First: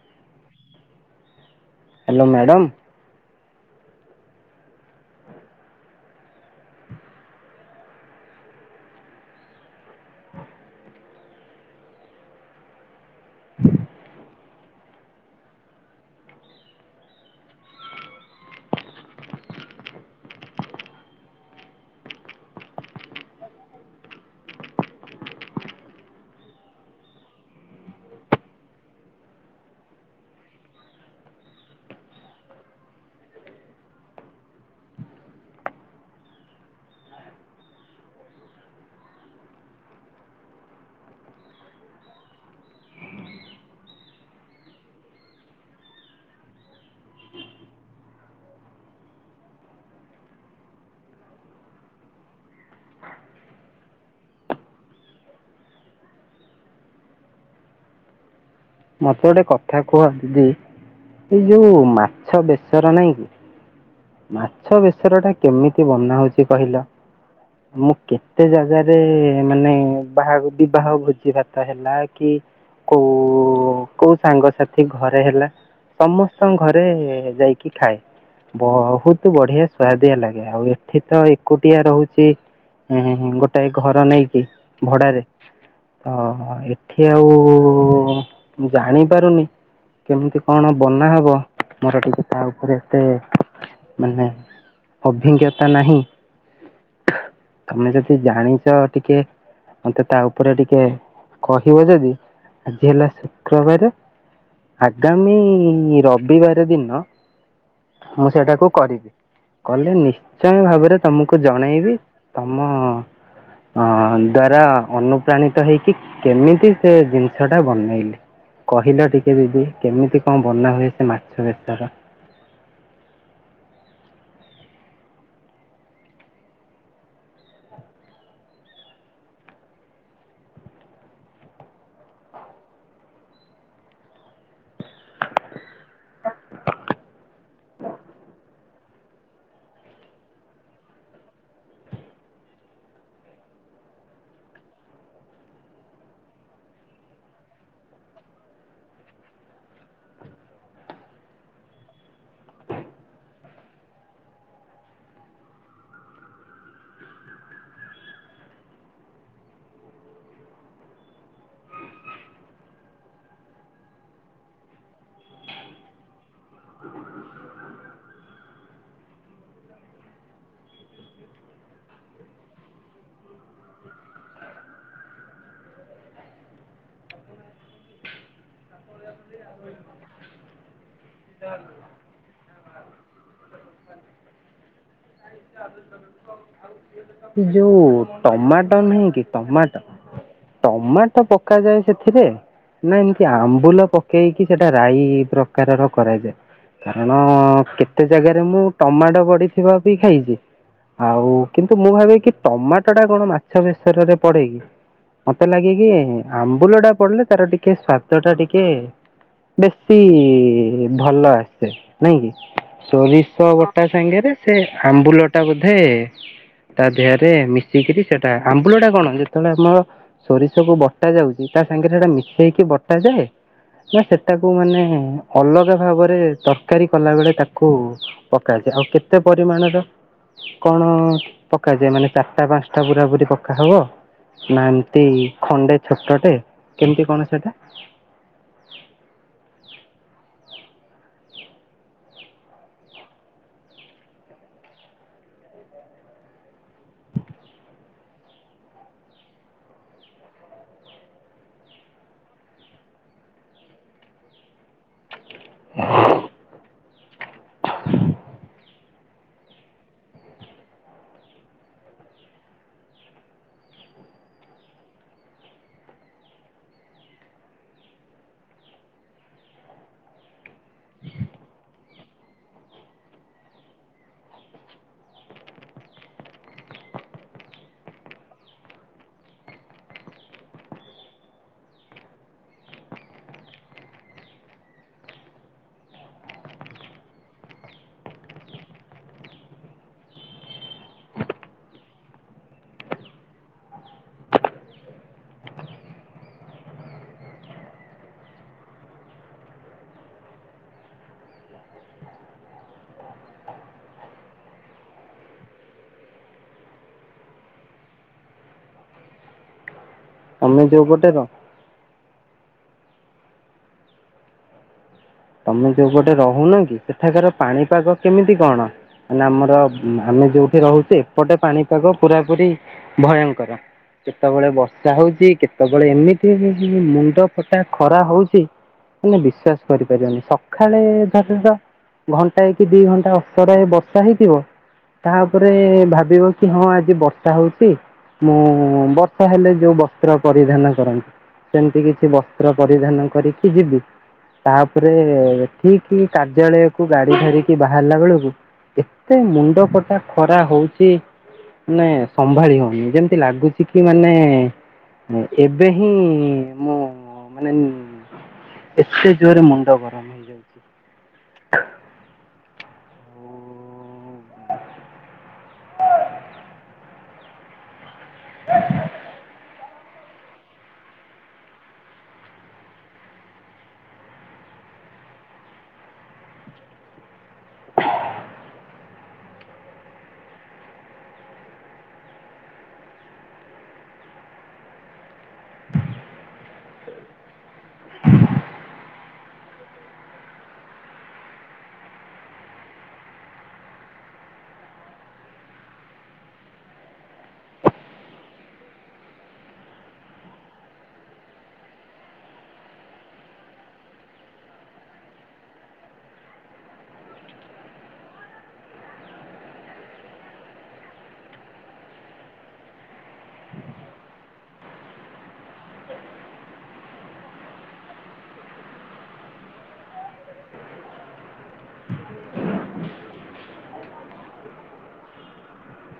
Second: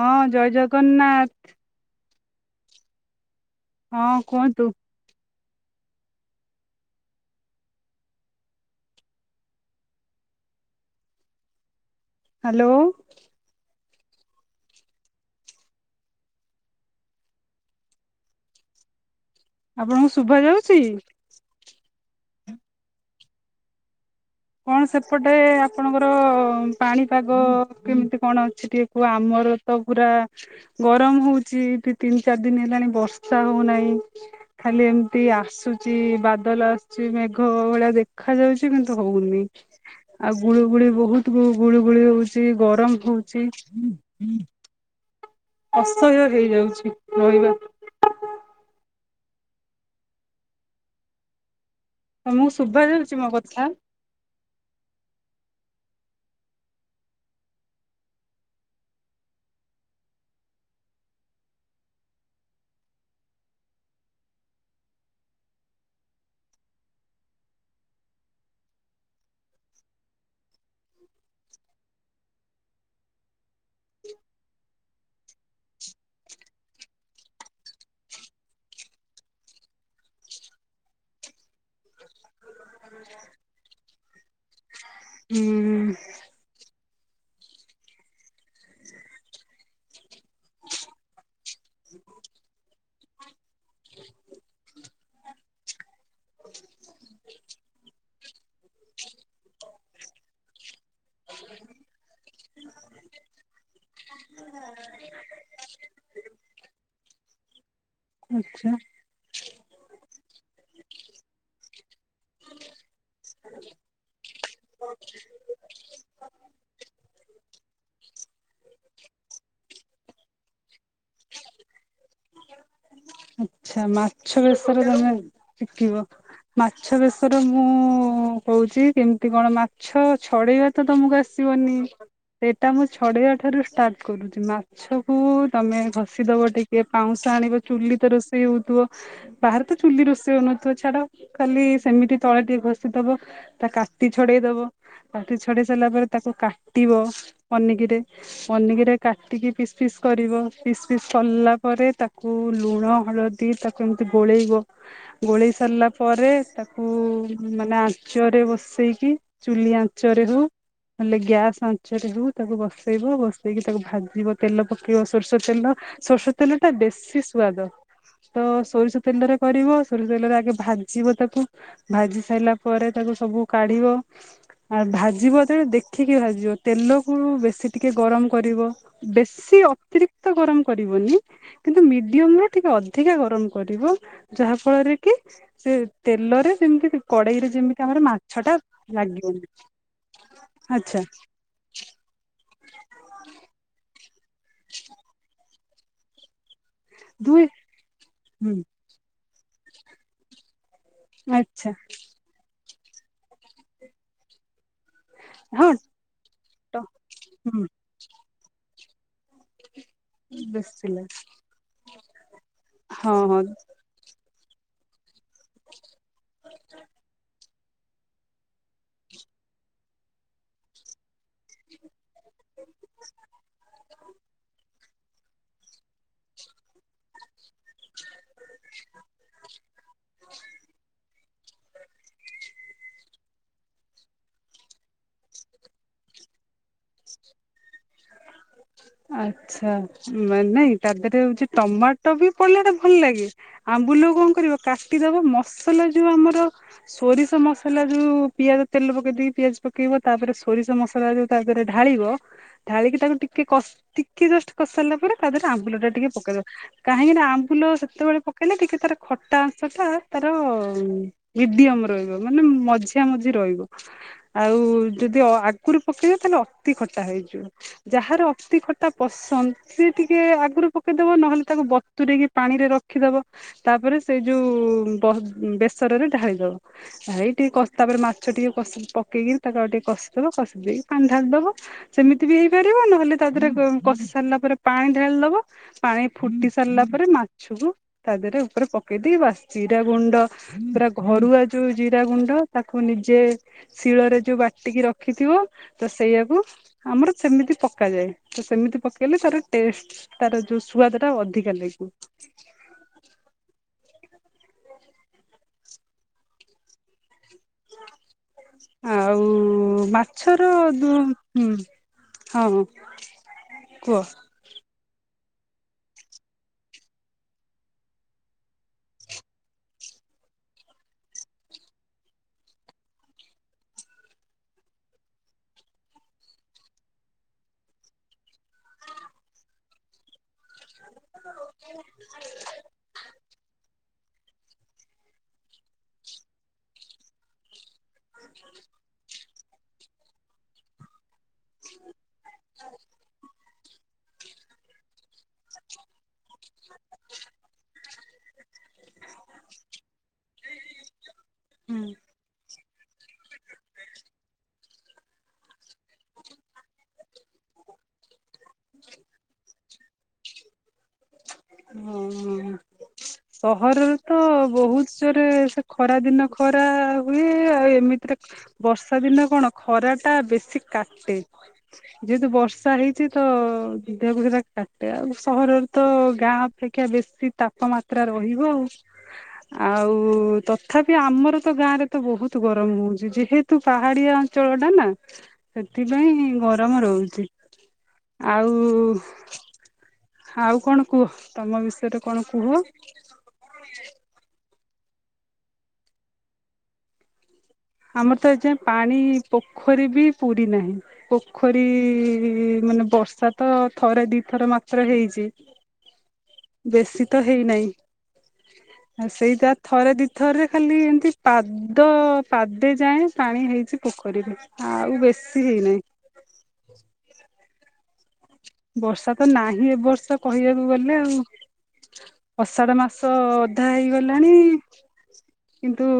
ହଁ ଜୟ Jagannath. Hello madam. ହଁ କୁହନ୍ତୁ। ହାଲୋ। ଆପଣଙ୍କୁ ଶୁଭା ଯାଉଚି? କଣ ସେପଟରେ ଆପଣଙ୍କର ପାଣିପାଗ କେମିତି କଣ ଅଛି ଟିକେ କୁହ ଆମ ଘର ତ ପୁରା ଗରମ ହଉଚି ଦି ତିନି ଚାରି ଦିନ ହେଲାଣି ବର୍ଷା ହଉନାହିଁ। ଖାଲି ଏମିତି ଆସୁଚି ବାଦଲ ଆସୁଚି ମେଘ ଅ ଭଳିଆ ଦେଖା ଯାଉଚି କିନ୍ତୁ ହଉନି ଆଉ ଗୁଳୁଗୁଳି ବହୁତ ଗୁଳିୁ ଗୁଳି ହଉଚି ଗରମ ହଉଚି ହୁଁ। [unintelligible] ଅସହ୍ୟ ହେଇଯାଉଛି ରହିବା। ତମକୁ ଶୁଭା ଯାଉଚି ମୋ କଥା? ମତେ ଗୋଟେ କଥା କୁହ, ଦିଦି। ଏଇ ଯୋଉ, ମାଛ ବେସର ନାଇଁ କି। ମାଛ ବେସର ଟା, କେମିତି ବନା ହଉଚି କହିଲ? ମୁଁ କେତେ ଜାଗାରେ, ମାନେ ବାହା ବିବାହ ଭୋଜି ଭାତ ହେଲା, କି କୋଉ, କୋଉ ସାଙ୍ଗସାଥି ଘରେ ହେଲା। ସମସ୍ତଙ୍କ ଘରେ ଯାଇକି ଖାଏ। ବହୁତ ବଢିଆ ସୁଆଦିଆ ଲାଗେ। ଆଉ ଏଠି ତ ଏକୁଟିଆ ରହୁଚି। ଉଁ ହୁଁ। ଗୋଟାଏ ଘର ନେଇକି। ଭଡାରେ? ହୁଁ ହଁ। ହଁ, ଏଠି ଆଉ ଜାଣି ପାରୁନି। କେମିତି କଣ ବନା ହବ। ମୋର ଟିକେ ତା ଉପରେ ଏତେ ମାନେ, ଅଭିଜ୍ଞତା ନାହିଁ। ତମେ ଯଦି ଜାଣିଚ, ଟିକେ ମତେ ତା ଉପରେ ଟିକେ କହିବ ଯଦି, ଆଜି ହେଲା ଶୁକ୍ରବାରେ ଆଗାମୀ, ରବିବାର ଦିନ ମୁଁ ସେଇଟାକୁ ଆଛା କରିବି। କଲେ ନିଶ୍ଚୟ ଭାବରେ ତମକୁ ଜଣେଇବି। ତମ ଅ ଦ୍ଵାରା, ଅନୁପ୍ରାଣିତ ହେଇକି। କେମିତି ସେ ଜିନିଷ ଟା ବନେଇଲି କହିଲ ଟିକେ ଦିଦି। କେମିତି କଣ ବନା ହୁଏ। ସେ ମାଛ ବସର। ଆଛା, ମାଛ ବସର ତମେ ଶିଖିବ। ମାଛ ବେସର। ମୁଁ କହୁଛି କେମିତି କଣ, ମାଛ ଛଡେଇବା ତ ତମକୁ ଆସି ଜିବନି [unintelligible] ସେଇଟା, ମୁଁ ଛଡେଇବା ଠାରୁ ଷ୍ଟାର୍ଟ କରୁଛି। ମାଛକୁ ତମେ ଘଷିଦବ ଟିକେ ପାଉଁଶ ଆଣ, ଚୁଲି ତ ର ରଷେଇ ହଉଥିବ। ବାହାରେ ତ ଚୁଲି ରୋଷେଇ ହଉନଥିବ, ଛାଡ ଖାଲି ସେମିତି ତଳେ ଟିକେ ଘଷିଦବ। ତା କାଟି ଛଡେଇ ଦବ। କାଟି ଛଡେଇ ସାରିଲା ପରେ, ତାକୁ କାଟିବ ପନିକିରେ। ପନିକିରେ କାଟିକି ପିସ୍ ପିସ୍ କରିବ। ପିସ୍ ପିସ୍ କଲା ପରେ ତାକୁ ଲୁଣ ହଳଦୀ ତାକୁ ଏମିତି ଗୋଳେଇବ। ଗୋଳେଇ ସାରିଲା ପରେ ତାକୁ ମାନେ ଚରେ ବସେଇକି, ଚୁଲି ଆଚରେ ହଉ ହେଲେ ଗ୍ୟାସ୍ ଆଞ୍ଚରେ, ଯଉ ତାକୁ ବସେଇବ। ବସେଇକି ତାକୁ ଭାଜିବ, ତେଲ ପକେଇବ ସୋରଷ ତେଲ ସୋରିଷ ତେଲ ଟା ଦେଶୀ ସୁଆଦ। ତ ସୋରିଷ ତେଲରେ କରିବ। ସୋରିଷ ତେଲରେ ଆଗେ ଭାଜିବ ତାକୁ, ଭାଜି ସାରିଲା ପରେ, ତାକୁ ସବୁ କାଢିବ। ଆ ଭାଜିବ ଯେତେବେଳେ ଦେଖିକି ଭାଜିବ, ତେଲକୁ ବେଶୀ ଟିକେ ଗରମ କରିବ। ବେଶୀ ଅତିରିକ୍ତ ଗରମ କରିବନି, କିନ୍ତୁ ମିଡିୟମରେ ଟିକେ ଅଧିକା ଗରମ କରିବ। ଯାହା ଫଳରେ କି ସେ ତେଲରେ ଯେମିତି ଏ କଡେଇରେ ଯୋଉ ଯେମିତି ଆମର ମାଛ ଟା ଟମାଟୋ ନହିଁ କି, ଲାଗିବନି ଟମାଟୋ ଆଚ୍ଛା ଟମାଟୋ ପକାଯାଏ ସେଥିରେ, ନାାଇ ଏମତି ଆମ୍ବୁଲ ପ ପ କେେଇକି, ସେଇଟା ରାଇ ପ୍ରକାରର କରାଯାଏ। କାରଣ ଦୁଇ କେତେ ଜାଗାରେ, ହୁଁ ମୁଁ ଟମାଟୋ ପଡିଥିବା ବି ଖାଇଛି। ଆଉ ଆଚଛା। କିନ୍ତୁ ମୁଁ ଭାି କି, ଟମାଟୋ ଟା କଣ ମାଛ ବେଶରରେ ପଡେ କିି? ମତେ ହଁ ଲାଗେ କି, ଟ ଆମ୍ବୁଲ ଟା ପଡିଲେ ତାର ହୁଁ ଟିକେ ସ୍ଵାଦ ଟା ଟିକେ ବେଶୀ ବେଶୀ ଲାଗେ ଭଲ ଆସେ ନାଇଁ କି, ହଁ ହଁ ସୋରିଷହ ବଟା ସାଙ୍ଗରେ ସେ ଆମ୍ବୁଲ ଟା ବୋଧେ, ତା ଦେହରେ ମିଶିକିରି, ସେଟା ଆମ୍ବୁଳ ଟା କଣ, ଯେତେବେଳେ ଆମର ସୋରିଷକୁୁ ବଟା ଯାଉଛି, ତା ସାଙ୍ଗରେ ସେଟା ହେଇକି ବଟାାଯାଏ। ନା ସେଟାକୁ ମାନେ ଅଲଗା ଭାବରେ ତରକାରୀ କଲା ବେଳେ, ତାକୁ ପକଏ। ଆଉ କେତେ ପରିମାଣର କଣ ପକାାଯାଏ। ମାନେ ଚାରିଟା, ପାଞ୍ଚଟା ପୁରା ପୀ ପକା ହବ ନା, ଏମତି ଖଣ୍ଡେ ଛୋଟଟେ, କେମିତି କଣ ସେଟା? ଆଛା ମାନେ ତା ପରେ ହଉଛି ଟମାଟୋ ବି ପଡିଲେ ଭଲ ଲାଗେ ଆ ବୁଲ କଣ କରିବ କାଟିଦବା ମସଲା ଯୋଉ ଆମର ସୋରିଷ ମସଲା ଯୋଉ ପିଆଜଟେ ତେଲ ପକେଇ ଦେଇକି ପିଆଜ ପକେଇବ ତାପରେ ସୋରିଷ ମସଲା ଯୋଉ ତାରେ ଢାଳିବ ଢାଳିକି ତାକୁ ଟିକେ କ ଟିକେ ଜଷ୍ଟ କଷାରିଲା ପରେ ତା ଦେହରେ ଆମ୍ବୁଳ ଟା ଟିକେ ପକେଇ ଦେବ କାହିଁକି ନା ଆମ୍ବୁଲ ସେତେବେଳେ ପକେଇଲେ ଟିକେ ତାର ଖଟା ଅଂଶ ଟା ତାର ମିଡିୟମ ରହିବ ମାନେ ମଝିଆ ମଝି ରହିବ ଆଉ ଯଦି ଆଗରୁ ପକେଇବା ତାହେଲେ ଅତି ଖଟା ହେଇଯିବ ଯାହାର ଅତି ଖଟା ପସନ୍ଦ ସେ ଟିକେ ଆଗରୁ ପକେଇଦବ ନହେଲେ ତାକୁ ବତୁରେଇକି ପାଣି ରେ ରଖିଦବ। ତାପରେ ସେଇ ଯୋଉ ବେସରରେ ଢାଳି ଦେବ ଢଳି ଟିକେ ତାପରେ ମାଛଟିକେ ଟିକେ କଷ ପକେଇକି ତାକୁ ଆଉ ଟିକେ କଷିଦେବ କଷି ଦେଇକି ପାଣି ଢାଳି ଦବ ସେମିତି ବି ହେଇପାରିବ ନହେଲେ ତା ଦେହରେ କଷି ସାରିଲା ପରେ ପାଣି ଢାଳି ଦବା ପାଣି ଫୁଟି ସାରିଲା ପରେ ମାଛକୁ ତା ରେ ଉପରେ ପକେଇ ଦେଇ ବାସ୍ ଜିରା ଗୁଣ୍ଡ ପୁରା ଘରୁଆ ଯୋଉ ଜିରା ଗୁଣ୍ଡ ତାକୁ ନିଜେ ଶିଳରେ ଯୋଉ ବାଟିକି ରଖିଥିବ ତ ସେଇଆକୁ ଆମର ସେମିତି ପକାଯାଏ। ତ ସେମିତି ପକେଇଲେ ତାର ଟେଷ୍ଟ ତାର ଯୋଉ ସୁଆାଦ ଟା ଅଧିକା ଲାଗିବ। ହ [inaudible] ଆଉ ମାଛର ତମେ ଯୋଉ ହୁଁ ପଟେ ର ହଁ ହଁ କୁହ ତମେ ଯୋଉ ଗଟେ ରହୁନ କି ସେଠାକାର ପାଣିପାଗ କେମିତି କଣ ମାନେ ଆମର ଆମେ ଯୋଉ ଉଠି ରହୁଛି ଏପଟେ ପାଣିପାଗ ପୁରା ପୁରି ଭୟଙ୍କର କେତେବେଳେ ବର୍ଷା ହଉଛି କେତେବେଳେ ଏମିତି ମୁଣ୍ଡ ଫଟା ଖରା ହଉଛି ମାନେ ବିଶ୍ଵାସ କରିପାରିବନି ସ କାଳେ ଭାବିବା ଘଣ୍ଟାଏ କି ଦି ଘଣ୍ଟା ଅସ୍ତରା ବର୍ଷା ହେଇଥିବ ତାପରେ ଭାବିବ କି ହଁ ଆଜି ବର୍ଷା ହଉଛି ମୁଁ ବର୍ଷ ହେଲେ ଯୋଉ ବସ୍ତ୍ର ପରିଧାନ କରନ୍ତି ସେମିତି କିଛି ବସ୍ତ ପତ୍ର ପରିଧାନ କରିକି ଯିବି ତାପରେ ଏଠିକି କାର୍ଯ୍ୟାଳୟକୁ ଗାଡି ଧରିକି ବାହାରିଲା ବେଳକୁ ଏତେ ମୁଣ୍ଡ ଫଟା ଖରା ହଉଛି ମାନେ ସମ୍ଭାଳିି ହନି ଯେମତି ଲାଗୁଛି କି ମାନେ ଏବେ ହିଁ ମୁଁ ମାନେ ଏତେ ଜୋରରେ ମୁଣ୍ଡ ଗରମ ହେଇଯାଉଛି ହଁ [inaudible] ହୁଁ [inaudible] ସହରରେ ତ ବହୁତ ଜୋରେ ସେ ଖରା ଦିନ ଖରା ହୁଏ ଆଉ ଏମିତି ଏତେ ବର୍ଷା ଦିନ କଣ ଖରା ଟା ବେଶୀ କାଟେ ଯେହେତୁ ବର୍ଷା ହେଇଛି ତ ଦେହକୁ ସେଇଟା ତାତେ ଆଉ ସହରରେ ତ ଗାଁ ଅପେକ୍ଷା ବେଶୀ ତାପମାତ୍ରା ରହିବ ଆଉ ଆଉ ତଥାପି ଆମର ତ ଗାଁରେ ତ ବହୁତ ଗରମ ହଉଛି ଯେହେତୁ ପାହାଡିଆ ଅଞ୍ଚଳ ଟା ନା ସେଥିପାଇଁ ଗରମ ଗରମ ରହୁଛି ଆଉ ଆଉ କଣ କୁହ ତମ ବିଷୟରେ କଣ କୁହ ଆମର ତ ଏ ଯା ପାଣି ପୋଖରୀ ବି ପୁରୀ ନାହିଁ ପୋଖରୀ ମାନେ ବର୍ଷା ତ ଥରେ ଦି ଥର ମାତ୍ର ହେଇଛି ହଁ [inaudible] ବେଶି ତ ହେଇନାହିଁ ଆଉ ସେଇଟା ଥରେ ଦିଥରେରେ ଖାଲି ଏମିତି ପାଦ ପାଦେ ଯାଏ ପାଣି ହେଇଛି ପୋଖରୀକୁ ଆଉ ବେଶୀ ହେଇନି ବର୍ଷା ତ ନାହିଁ ଏ ବର୍ଷା କହିବାକୁ ଗଲେ ଆଉ ଅଷାଢ ମାସ ଅଧା ହେଇଗଲାଣି କିନ୍ତୁ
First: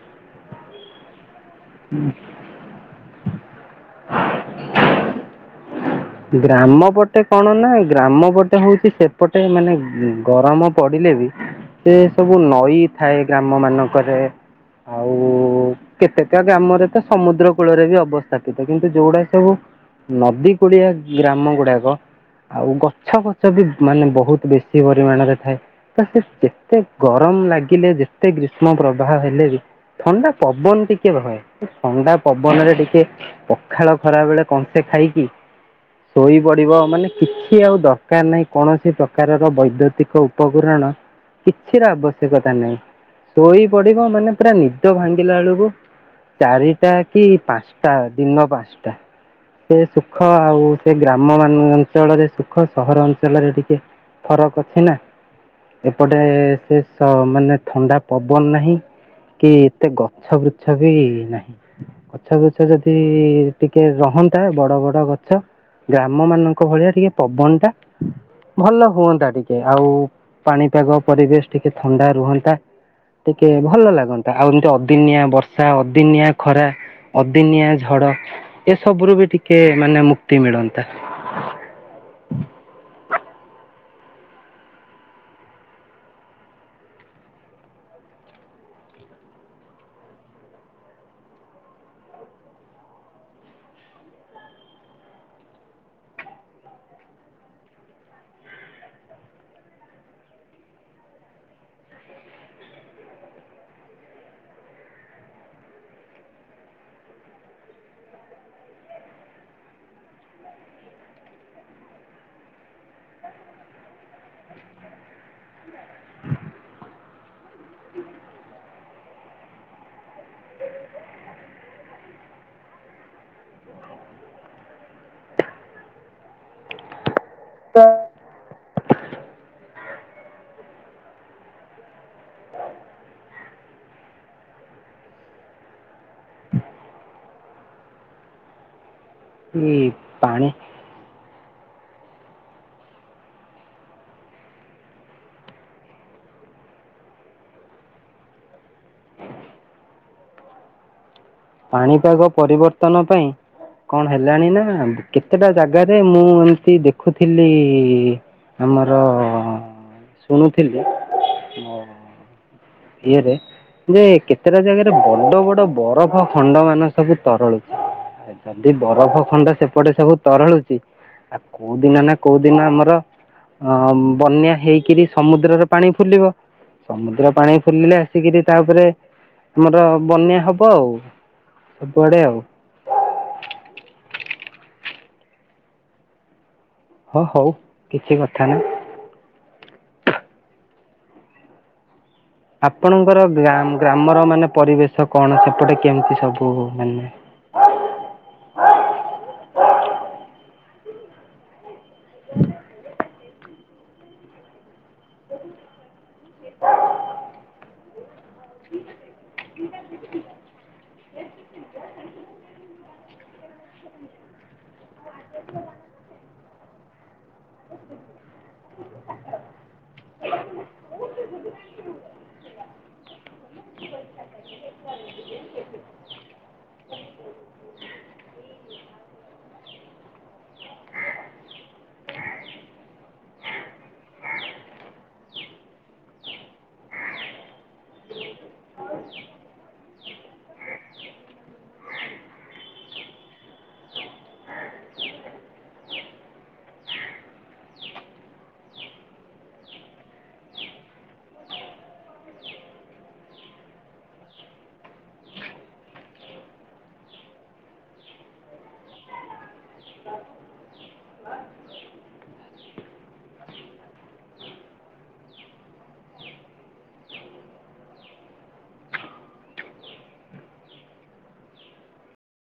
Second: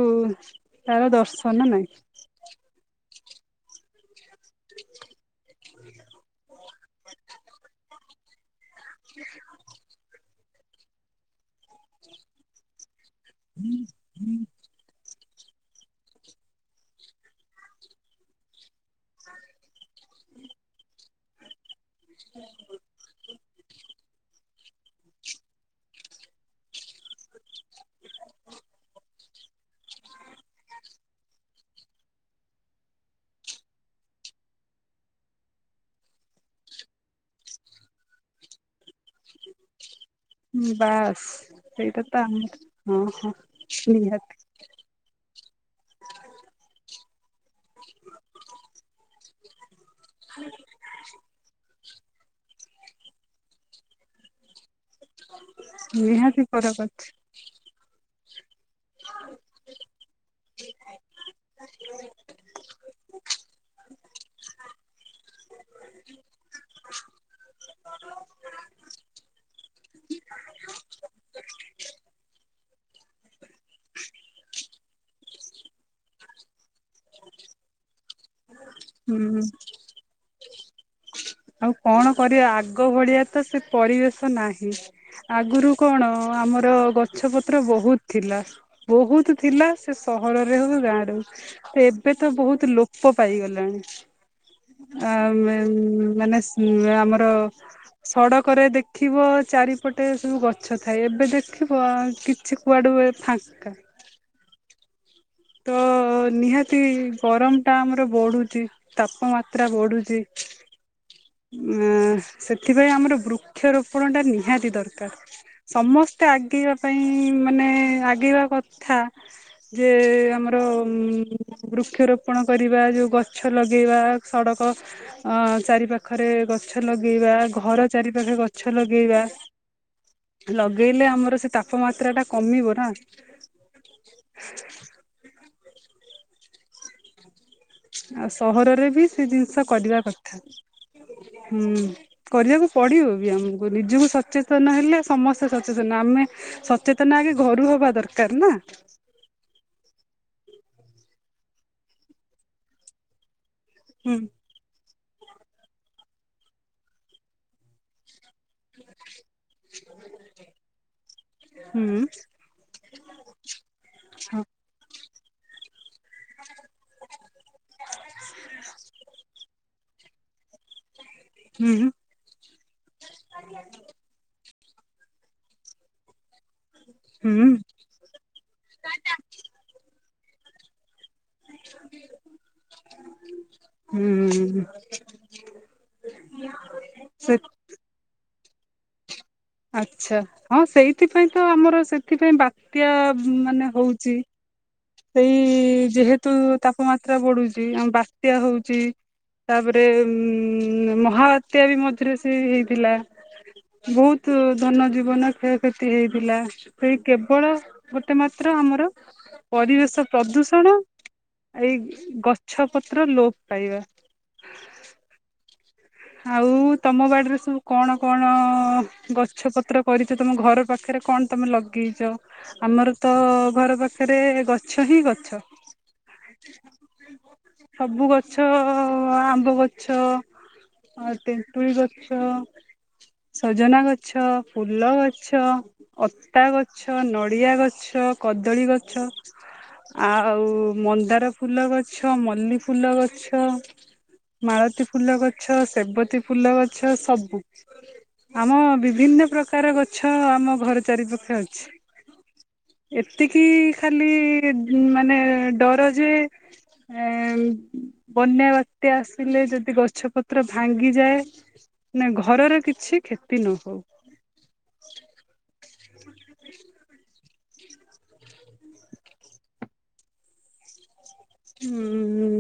ତାର ଦର୍ଶନ ନାଇଁ ଗ୍ରାମ ପଟେ କଣ ନା ଗ୍ରାମ ପଟେ ହେଉଛି ସେପଟେ ମାନେ ଗରମ ପଡ଼ିଲେ ବି ସେ ସବୁ ନଈ ଥାଏ ଗ୍ରାମ ମାନଙ୍କରେ ଅ ଉ କେତେକା ଗ୍ରାମରେ ତ ସମୁଦ୍ର କୂଳରେ ବି ଅବସ୍ଥାପିତ କିନ୍ତୁ ଯୋଉଡା ସବୁ ନଦୀ କୁଡିଆ ଗ୍ରାମ ଗୁଡାକ ଆଉ ଗଛ ବ୍ରୁଛ ବି ମାନେ ବହୁତ ବେଶୀ ପରିମାଣରେ ଥାଏ ତ ସେ ଯେତେ ଗରମ ଲାଗିଲେ ଯେତେ ଗ୍ରୀଷ୍ମ ପ୍ରବାହ ହେଲେ ବି ଥଣ୍ଡା ପବନ ଟିକେ ବହେ ଥଣ୍ଡା ପବନରେ ଟିକେ ପଖାଳ ଖରା ବେଳେ କଣ୍ଟେ ଖାଇକି ଶୋଇ ପଡିବ ମାନେ କିଛି ଆଉ ଦରକାର ନାହିଁ କୌଣସି ପ୍ରକାରର ବୈଦ୍ୟୁତିକ ନାହିଁ ଉପକରଣ ବାସ୍ କିଛିର ସେଇଟା ତ ଆମ ଆବଶ୍ୟକତା ନାହିଁ ହଁ ହଁ ଶୋଇ ପଡିବ ମାନେ ନିହାତି ପୁରା ନିଦ ଭାଙ୍ଗିଲା ବେଳକୁ ଚାରିଟା କି ପାଞ୍ଚଟା ଦିନ ପାଞ୍ଚଟା ସେ ସୁଖ ଆଉ ସେ ଗ୍ରାମ ମାନ ଅଞ୍ଚଳରେ ସୁଖ ସହର ଅଞ୍ଚଳରେ ଟିକେ ଫରକ ଛିନା ଏପଟେ ନିହାତି ସେ ଫରକ ଅଛି ମାନେ ଥଣ୍ଡା ପବନ ନାହିଁ କି ଏତେ ଗଛ ବୃଛ ବି ନାହିଁ ଗଛ ଗୁଛ ଯଦି ଟିକେ ରହନ୍ତା ବଡ ବଡ ଗଛ ଗ୍ରାମ ମାନଙ୍କ ଭଳିଆ ଟିକେ ପବନ ଟା ଭଲ ହୁଅନ୍ତା ଟିକେ ଆଉ ପାଣିପାଗ ପରିବେଶ ଟିକେ ଥଣ୍ଡା ରୁହନ୍ତା କି ଭଲ ଲାଗନ୍ତା ଆଉ ଏମିତି ଅଦିନିଆ ବର୍ଷା ଅଦିନିଆ ଖରା ଅଦିନିଆ ଝଡ଼ ଏସବୁ ରୁ ବି ହୁଁ। ଟିକେ ମାନେ ମୁକ୍ତି ମିଳନ୍ତା ଆଉ କଣ କରିବା ଆଗ ଭଳିଆ ତ ସେ ପରିବେଶ ନାହିଁ ଆଗରୁ କଣ? ଆମର ଗଛ ପତ୍ର ବହୁତ ଥିଲା ବହୁତ ଥିଲା ସେ ସହରରେ ହଉ ଗାଁରେ ହଉ ଏବେ ତ ବହୁତ ଲୋପ ପାଇଗଲାଣି ଆମ ମାନେ ଆମର ସଡ଼କରେ ଦେଖିବ ଚାରିପଟେ ସବୁ ଗଛ ଥାଏ ଏବେ ଦେଖିବ ଆ କିଛି କୁଆଡେଏ ଫାଙ୍କା [inaudible] ତ ତ ନିହାତି ଗରମ ଟା ଆମର ବଢୁଛି ତାପମାତ୍ରା ବଢୁଛି ଉ ସେଥିପାଇଁ ଆମର ବୃକ୍ଷରୋପଣ ଟା ନିହାତି ଦରକାର ସମସ୍ତେ ଆଗେଇିବା ପାଇଁ ମାନେ ଆଗେଇବା କଥା ଯେ ଆମର ଉମ ବୃକ୍ଷରୋପଣ କରିବା ଯୋଉ ଗଛ ଲଗେଇବା ସଡ଼କ ଅ ଚାରି ପାାଖ ପାଖରେ ଗଛ ଲଗେଇବା ଘର ଚାରି ପାାଖରେ ଗଛ ଲଗେଇବା ଲଗେଇଲେ ଆମର ସେ ତାପମାତ୍ରା ଟା କମିବ ନା [inaudible] ଆଉ ସହରରେ ବି ସେ ଜିନିଷ କି କରିବା କଥା। ପାଣି [inaudible] ହୁଁ କରିବାକୁ ପଡିବ ବି ଆମକୁ ନିଜକୁ ସଚେତନ ହେଲେ ସମସ୍ତେ ସଚେତନ ଆମେ ସଚେତନ ଆଗେ ଘରୁ ହବା ଦରକାର ନା ପାଣିପାଗ ପରିବର୍ତ୍ତନ ପାଇଁ କଣ ହୁଁ ହେଲାଣି ନା କେତେଟା ଜାଗାରେ ମୁଁ ଏମିତି ଦେଖୁଥିଲି ଆମର ଶୁଣୁଥିଲି ହୁଁ ଇଏରେ ଯେ କେତେଟା ଜାଗାରେ ବଡ ବଡ ବରଫ ଖଣ୍ଡ ମାନ ସବୁ ତରଳୁଛି ଯଦି ବରଫ ଖଣ୍ଡ ସେପଟେ ସବୁ ତରଳୁଛି ଆଉ କୋଉ ହୁଁ ଦିନ ନା କୋଉିନ ଦିନ ଆମର ଅ ବନ୍ୟା ହେଇକିରି ସମୁଦ୍ରର ପାଣି ଫୁଲିବ ସମୁଦ୍ର ହୁଁ ପାଣି ଫୁଲିଲେ ଆସିକିରି ତାପରେ ଆମର ବନ୍ୟା ହବ ଆଉ ସବୁଆଡେ ଆଉ। [inaudible] ହଁ ସେ ହଉ କିଛି କଥା ନା। ଆଛା ହଁ ସେଇଥିପାଇଁ ତ ଆମର ସେ ସେଥିପାଇ ବାତ୍ୟା ଆପଣଙ୍କର ଉମ ମାନେ ଗ୍ରାମ ହଉଛି ଗ୍ରାମର ମାନେ ପରିବେଶ ସେଇ କ'ଣ ସେପଟେ କେମିତି ଯେହେତୁ ସବୁ ତାପମା ମାନେ ଯାତ୍ରା ପଡୁଛି ଆଉ ବାତ୍ୟା ହଉଛି ତାପରେ ମ ମ ମହାହାତ୍ୟାବି ମଝିରେ ସେ ହେଇଥିଲା ବହୁତ ତ ଧନ ଜୀବନ କ୍ଷୟକ୍ଷତି ହେଇଥିଲା ସେଇ କେବଳ। ମାତ୍ର ଆମର ପରିବେଶ ପ୍ରଦୂଷଣ ଏଇ ଗଛପତ୍ର ଲୋପ ପାଇବା। ଆଉ, ତମ ବାଡିରେ ସବୁ କଣ କଣ ଗଛ ପତ୍ର। କରିଛ, ତୁମ ଘରପାଖରେ କଣ ତମେ ଲଗେଇଛ ଆମର ତ ଘରପାଖରେ ଗଛ ହିଁ ଗଛ ସବୁଗଛ ଆମ୍ବଗଛ ଆଉ ତେତୁଳି ଗଛ ସଜନାଗଛ, ଫୁଲଗଛ, ଅତାଗଛ, ନଡିଆଗଛ କଦଳୀ ଗଛ ଆଉ ମନ୍ଦାରଫୁଲଗଛ, ମଲ୍ଲିୀଫୁଲଗଛ ମାଳତୀଫୁଲଗଛ, ସେବତୀଫୁଲଗଛ ସବୁ ଆମ ବିଭିନ୍ନ ପ୍ରକାର ଗଛ ଆମ ଘର ଚାରିପଖେ ଅଛି [inaudible] ଏତିକି ଖାଲି ମାନେ ଡର ଯେ ଏ ବନ୍ୟାବାତ୍ୟା ଆସିଲେ ଯଦି ଗଛପତ୍ ପତ୍ର ଭାଙ୍ଗିଯାଏ, ନା ଘରର କିଛି କ୍ଷତି ନ ହଉ। [inaudible] [inaudible] ହୁଁ ଉଁ-ଉଁ-ଉଁ